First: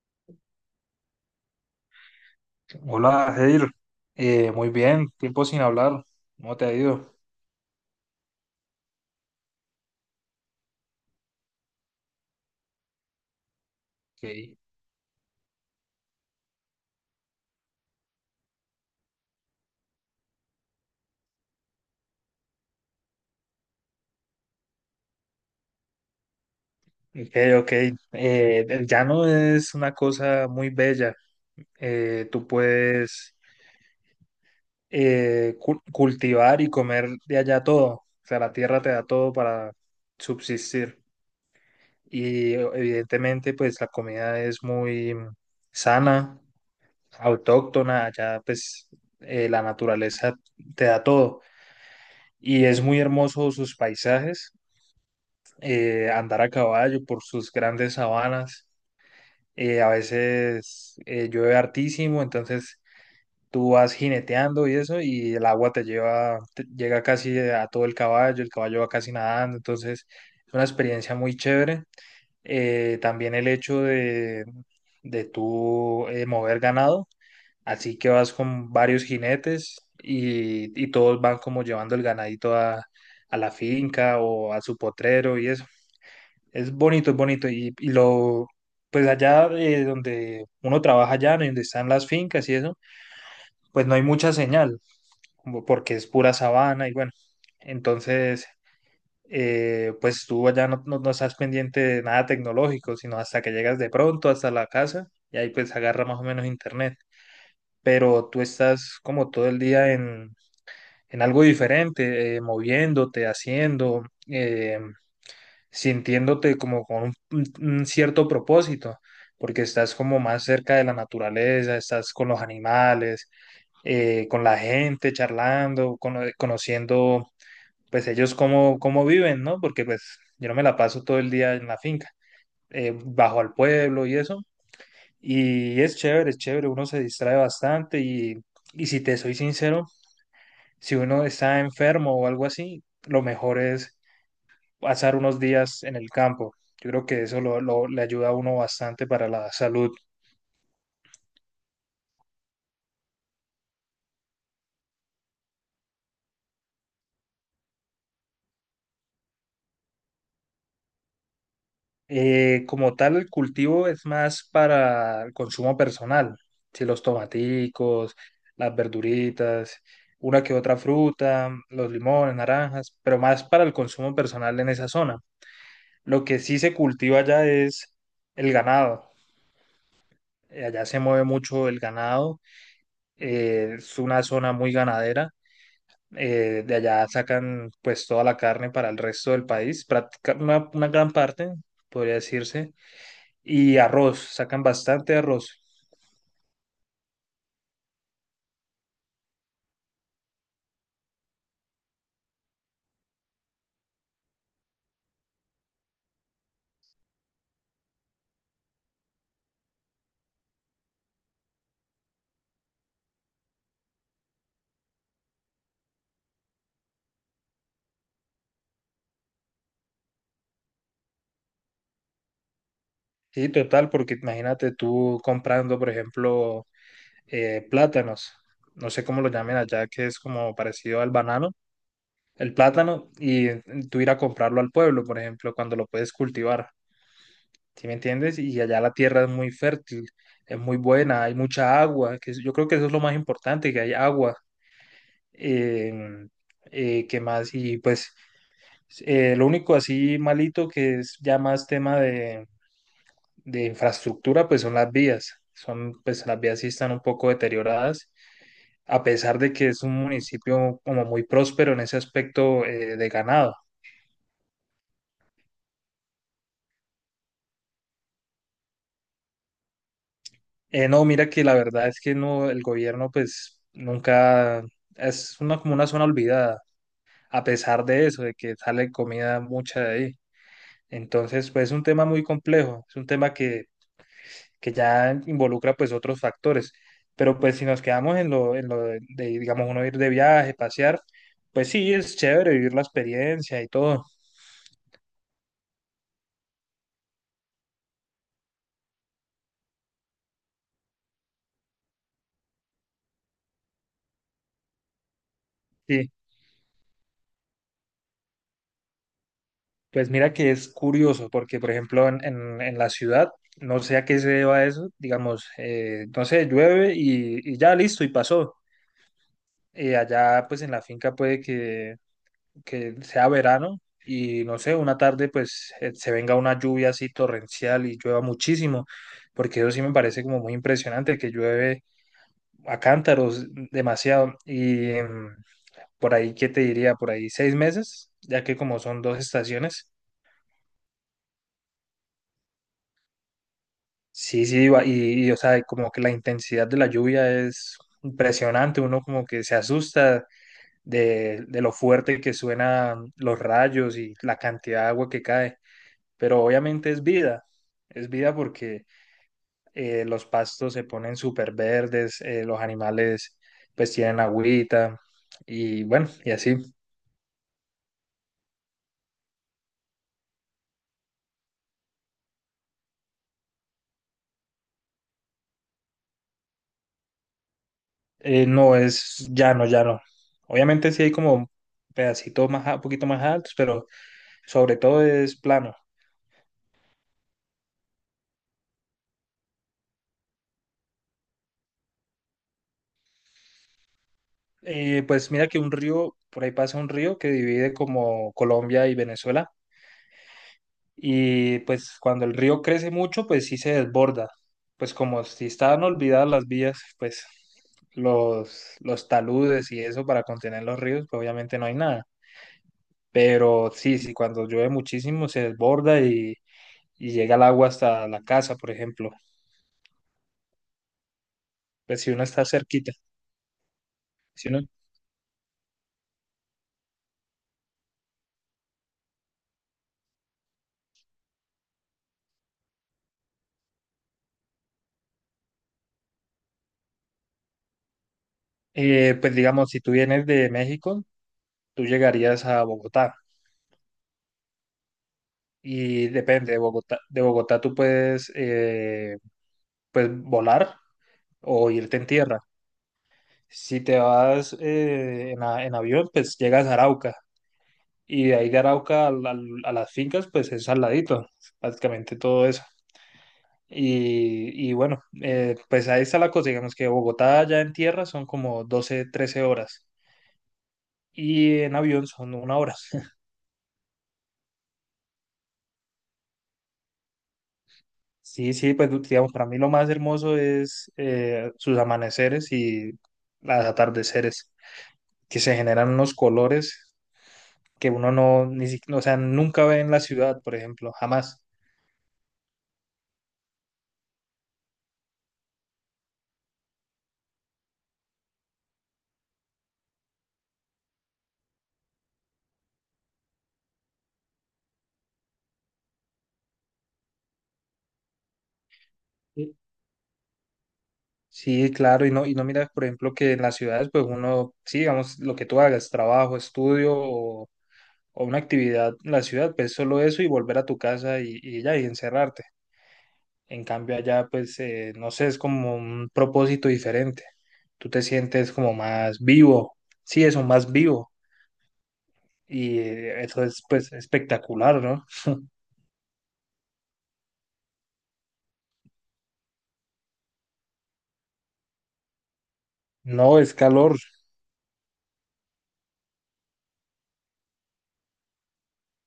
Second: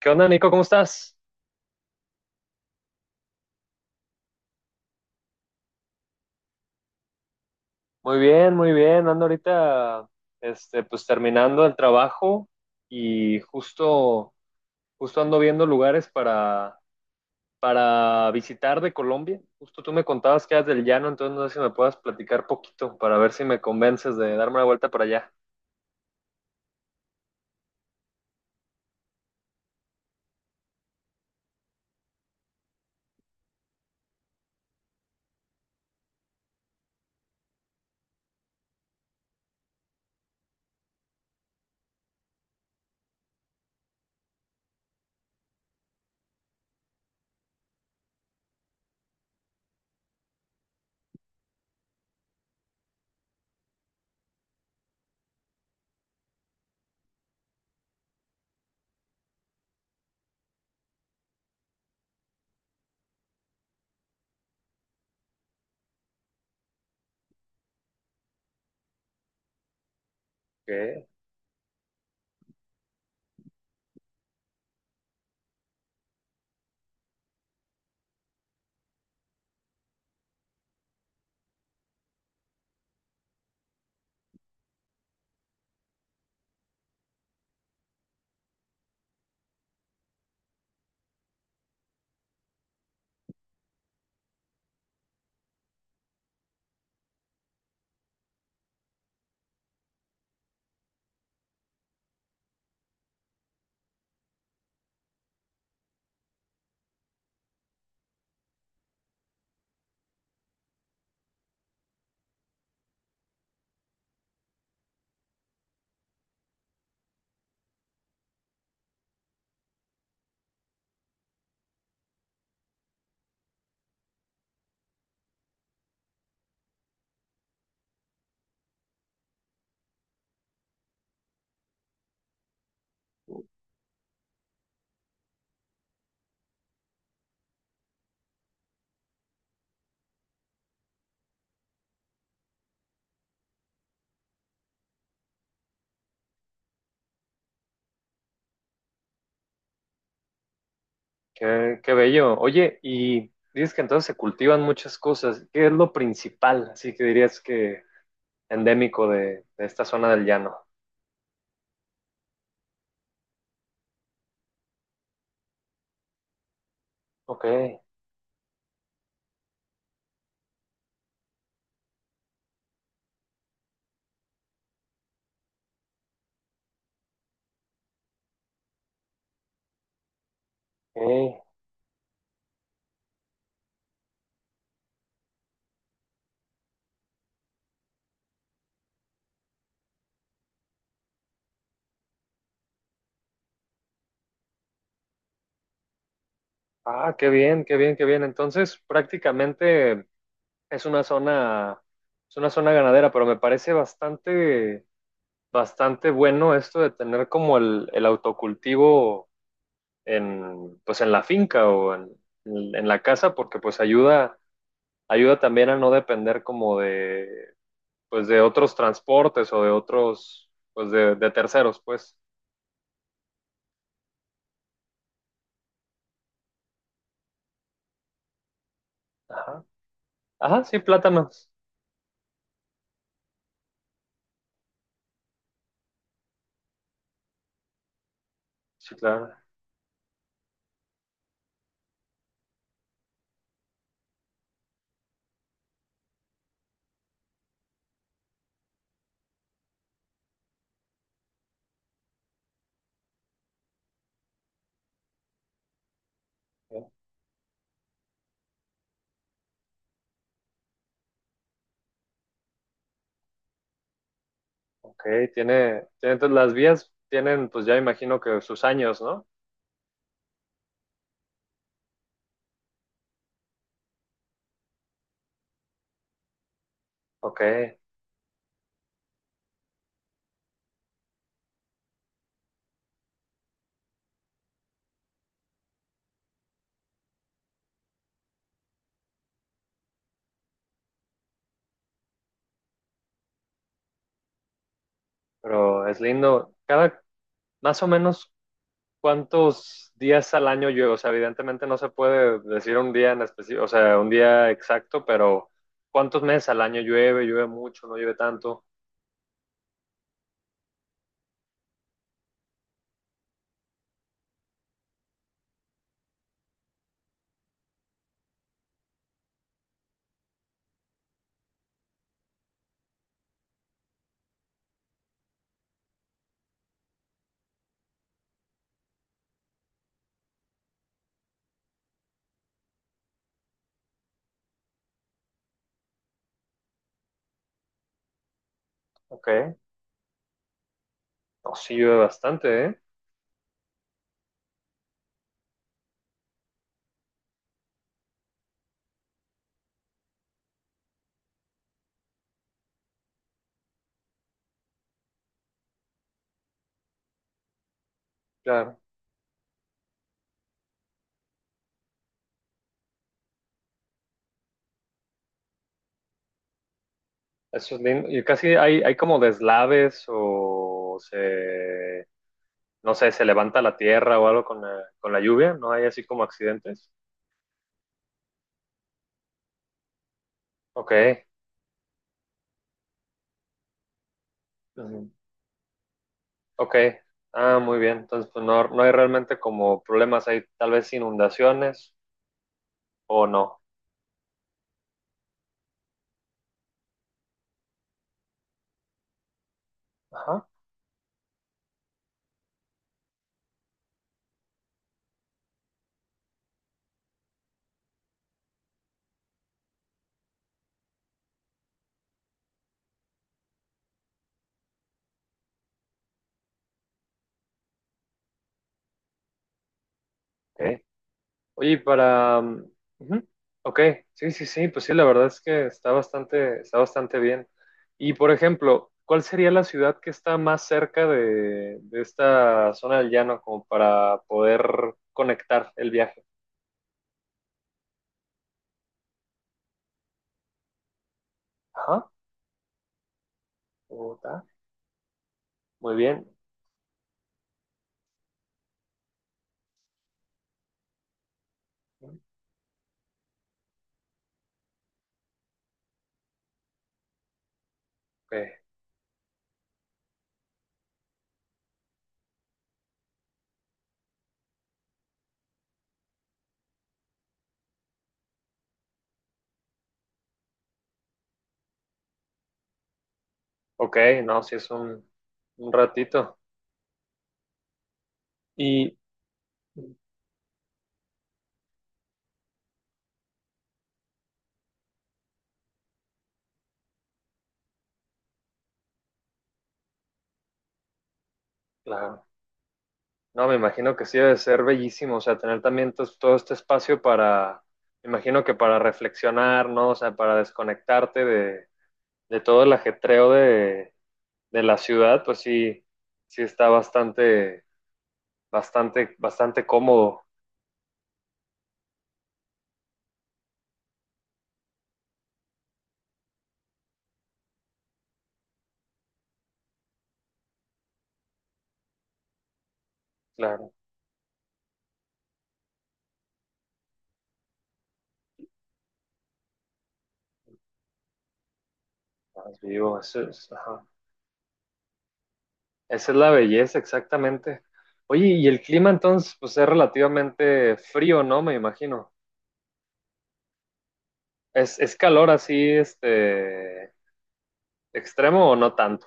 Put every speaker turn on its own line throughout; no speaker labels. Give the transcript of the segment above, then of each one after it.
¿Qué onda, Nico? ¿Cómo estás?
Hola, Jair. Muy bien, tiempo sin hablar. ¿Cómo te ha ido?
Muy bien, muy bien. Ando ahorita, este, pues terminando el trabajo y justo,
Ok,
justo ando viendo lugares para visitar de Colombia. Justo tú me contabas que eras del llano, entonces no sé si me puedas platicar poquito para ver si me convences de darme una vuelta para allá.
ok, ok. El llano es una cosa muy bella. Tú puedes cultivar y comer de allá todo. O sea, la tierra te da todo para subsistir. Y evidentemente, pues la comida es muy sana, autóctona. Allá, pues, la naturaleza te da todo. Y es muy hermoso sus paisajes, andar a caballo por sus grandes sabanas. A veces llueve hartísimo, entonces tú vas jineteando y eso, y el agua te lleva, llega casi a todo el caballo va casi nadando, entonces es una
Qué,
experiencia muy chévere. También el hecho de tú mover ganado, así que vas con varios jinetes y todos van como llevando el ganadito a la finca o a su potrero y eso. Es bonito, es bonito. Y lo, pues allá donde uno trabaja allá, ¿no? Y donde están las fincas y eso, pues no hay mucha señal, como porque es pura sabana y bueno. Entonces, pues tú allá no estás pendiente de nada tecnológico, sino hasta que llegas de pronto hasta la casa y ahí pues agarra más o menos internet. Pero tú estás como todo el día en algo diferente, moviéndote, haciendo. eh, sintiéndote como con un cierto propósito, porque estás como más cerca de la naturaleza, estás con los animales, con la gente, charlando, conociendo pues ellos cómo viven, ¿no? Porque pues yo no me la paso todo el día en la finca, bajo al pueblo y eso, y es chévere, uno se distrae bastante y si te soy sincero, si uno está enfermo o algo así, lo mejor es pasar unos días en el campo. Yo creo que eso le ayuda a uno bastante para la salud.
qué bello. Oye, y dices que entonces se cultivan muchas cosas. ¿Qué es lo principal? Así que dirías que endémico de esta zona del llano.
Como tal, el cultivo es más para el consumo personal, si los
Ok,
tomaticos, las verduritas, una que otra fruta, los limones, naranjas, pero más para el consumo personal en esa zona. Lo que sí se cultiva allá es el ganado. Allá se mueve
ok.
mucho el ganado, es una zona muy ganadera. De allá sacan pues toda la carne para el resto del país, una gran parte, podría decirse, y arroz, sacan bastante arroz.
Ah, qué bien, qué bien, qué bien. Entonces, prácticamente es una zona, es una zona ganadera, pero me parece bastante bueno esto de tener como el autocultivo pues en la finca o en la casa, porque pues ayuda también a no depender como de, pues de otros transportes o de otros, pues de terceros, pues.
Sí, total, porque imagínate tú comprando, por ejemplo, plátanos, no sé cómo lo llamen
Ajá.
allá, que es como
Ajá, sí,
parecido al
plátanos.
banano, el plátano, y tú ir a comprarlo al pueblo, por ejemplo, cuando lo puedes cultivar. ¿Sí me entiendes? Y allá la
Sí,
tierra es
claro.
muy fértil, es muy buena, hay mucha agua, que es- yo creo que eso es lo más importante, que hay agua. Eh, ¿Qué más? Y pues lo único así malito que es ya más tema de infraestructura, pues son las vías. Son, pues las vías sí están un poco deterioradas, a pesar de que es un municipio como muy próspero en ese aspecto, de ganado.
Ok, tiene entonces las vías tienen, pues ya imagino que sus años, ¿no?
No, mira que la verdad es que no, el gobierno pues nunca, es una, como una zona olvidada,
Ok,
a pesar de eso, de que sale comida mucha de ahí. Entonces, pues es un tema muy complejo, es un tema que ya involucra pues otros factores. Pero pues si nos quedamos en lo de, digamos, uno ir de viaje, pasear, pues sí, es chévere vivir la experiencia y todo.
pero es lindo. Cada, más o menos, ¿cuántos días al año llueve? O sea, evidentemente no se puede decir un día en específico, o sea, un día exacto, pero
Sí,
¿cuántos meses al año llueve? ¿Llueve mucho? ¿No llueve tanto?
pues mira que es curioso, porque por ejemplo en, en la ciudad, no sé a qué se deba eso, digamos, no sé, llueve y ya listo y pasó. Allá pues en la finca puede que sea verano y no sé, una tarde pues se venga una lluvia así torrencial y llueva muchísimo, porque eso sí me parece como muy impresionante, que llueve a cántaros demasiado. Y por ahí, ¿qué te diría? Por ahí 6 meses, ya que como son dos
Ok,
estaciones.
no, sí llueve bastante, ¿eh?
Sí, sí, o sea, como que la intensidad de la lluvia es impresionante, uno como que se asusta de, lo fuerte que suenan los rayos y la cantidad de agua que cae. Pero obviamente es vida
Claro,
porque los pastos se ponen súper verdes, los animales pues tienen agüita y bueno, y así.
eso es lindo. Y casi hay como deslaves o se, no sé, se levanta la tierra o algo con la lluvia, ¿no hay así como accidentes?
No es llano, llano.
Ok,
Obviamente sí hay como pedacitos más, un poquito más altos, pero sobre todo
ujú,
es plano.
ok. Ah, muy bien. Entonces, pues no, no hay realmente como problemas, hay tal vez inundaciones o no.
Pues mira que un río, por ahí pasa un río que divide como Colombia y Venezuela.
Ajá,
Y pues cuando el río crece mucho, pues sí se desborda. Pues como si estaban olvidadas las vías, pues los taludes y eso para contener los ríos, pues obviamente no hay nada. Pero sí, sí, cuando llueve muchísimo se desborda y llega el agua hasta la casa, por ejemplo.
ok. Oye, y
Pues si uno
para,
está
mm,
cerquita,
ujú, ok, sí, sí,
si uno,
sí, pues sí, la verdad es que está bastante, bien. Y por ejemplo, ¿cuál sería la ciudad que está más cerca de esta zona del llano como para poder conectar el viaje?
pues digamos, si tú vienes de México, tú
Ajá,
llegarías a Bogotá.
Bogotá. Muy
Y
bien.
depende, de Bogotá tú puedes, pues volar o irte en tierra. Si te vas en avión, pues llegas a Arauca. Y de ahí de
Ok,
Arauca las fincas, pues es al ladito, prácticamente todo eso. Y bueno, pues ahí está la cosa. Digamos que Bogotá ya en tierra son como 12 13 horas. Y en avión son una hora.
ok, no, sí es un ratito.
Sí, sí, pues
Y
digamos, para mí lo más hermoso es sus amaneceres y los atardeceres, que se generan unos colores que uno no, ni, si- o sea, nunca ve en la ciudad, por ejemplo, jamás.
claro, no, me imagino que sí debe ser bellísimo, o sea, tener también todo este espacio para, me imagino que para reflexionar, ¿no? O sea, para desconectarte de todo el ajetreo de la ciudad, pues sí, sí está bastante, bastante, bastante cómodo,
Sí, claro, y no miras, por ejemplo, que en las ciudades, pues uno, sí, digamos, lo que tú hagas, trabajo, estudio, o una actividad en la ciudad, pues solo eso y volver a tu casa y ya, y encerrarte. En
claro,
cambio, allá, pues, no sé, es como un propósito diferente. Tú te sientes como más vivo, sí, eso, más vivo.
más
Y
vivo, eso
eso
es,
es,
ajá.
pues, espectacular, ¿no?
Esa es la belleza, exactamente. Oye, y el clima entonces, pues es relativamente frío, ¿no? Me imagino.
No, es calor.
Es calor así, este. ¿Extremo o no tanto?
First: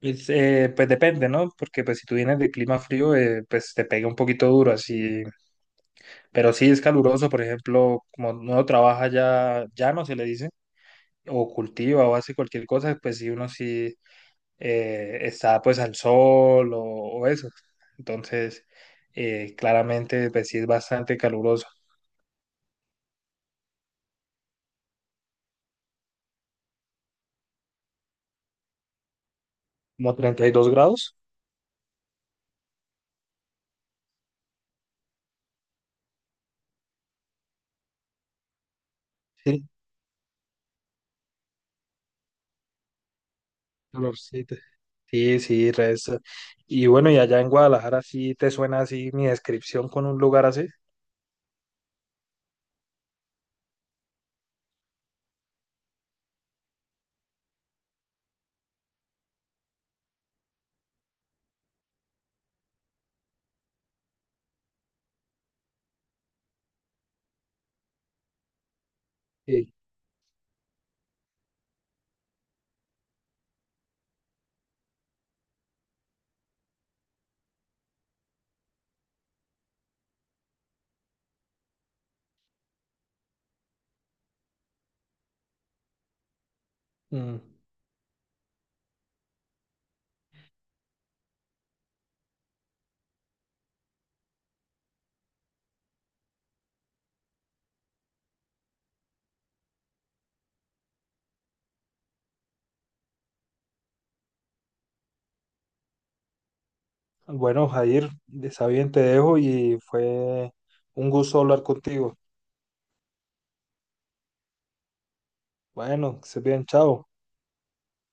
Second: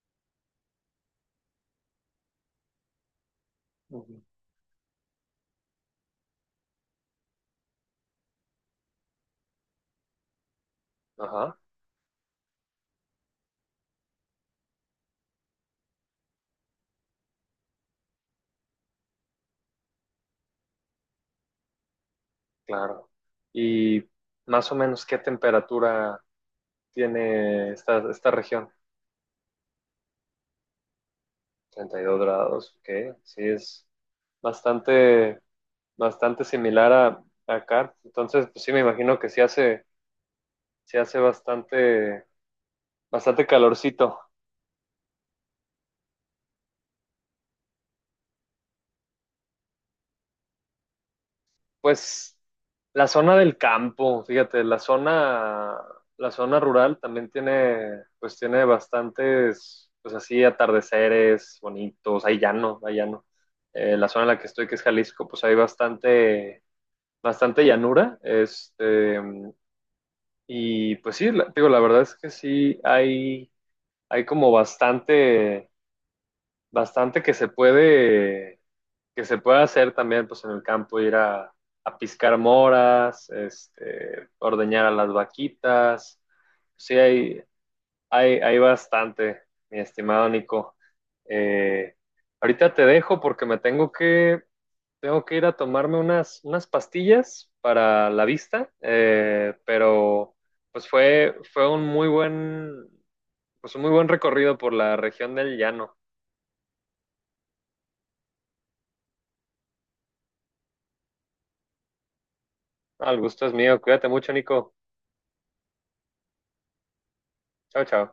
Pues depende, ¿no? Porque pues si tú vienes de clima frío, pues te pega un
Ujú.
poquito duro, así. Pero sí es caluroso, por ejemplo, como uno trabaja ya llano, se le dice, o
Ajá,
cultiva o hace cualquier cosa, pues sí uno sí está pues al sol o eso. Entonces, claramente, pues sí es bastante caluroso.
claro. ¿Y más o menos qué temperatura tiene esta región?
Como 32 grados.
32 grados, ok. Sí, es bastante, bastante similar a acá. Entonces, pues sí, me imagino que sí
Sí,
hace, sí hace bastante, bastante calorcito.
calorcito. Sí, sí, resta. Y bueno, y allá en Guadalajara sí te suena así mi descripción con un lugar así.
Pues la zona del campo, fíjate, la zona rural también tiene, pues tiene bastantes, pues así, atardeceres bonitos, hay llano, hay llano. La zona en la que estoy, que es Jalisco, pues hay bastante, bastante llanura, este,
Sí.
y pues sí, digo, la verdad es que sí, hay como bastante, bastante que se puede hacer también pues en el campo, ir a piscar moras, este, ordeñar a las vaquitas. Sí,
Mm.
hay bastante, mi estimado Nico. Eh, ahorita te dejo porque tengo que ir a tomarme unas pastillas para la vista, pero pues fue un muy buen recorrido por la región del llano.
Bueno, Jair, está bien, te dejo y fue un gusto hablar contigo.
Al gusto es mío. Cuídate mucho, Nico.
Bueno, que se bien, chao.
Chao, chao.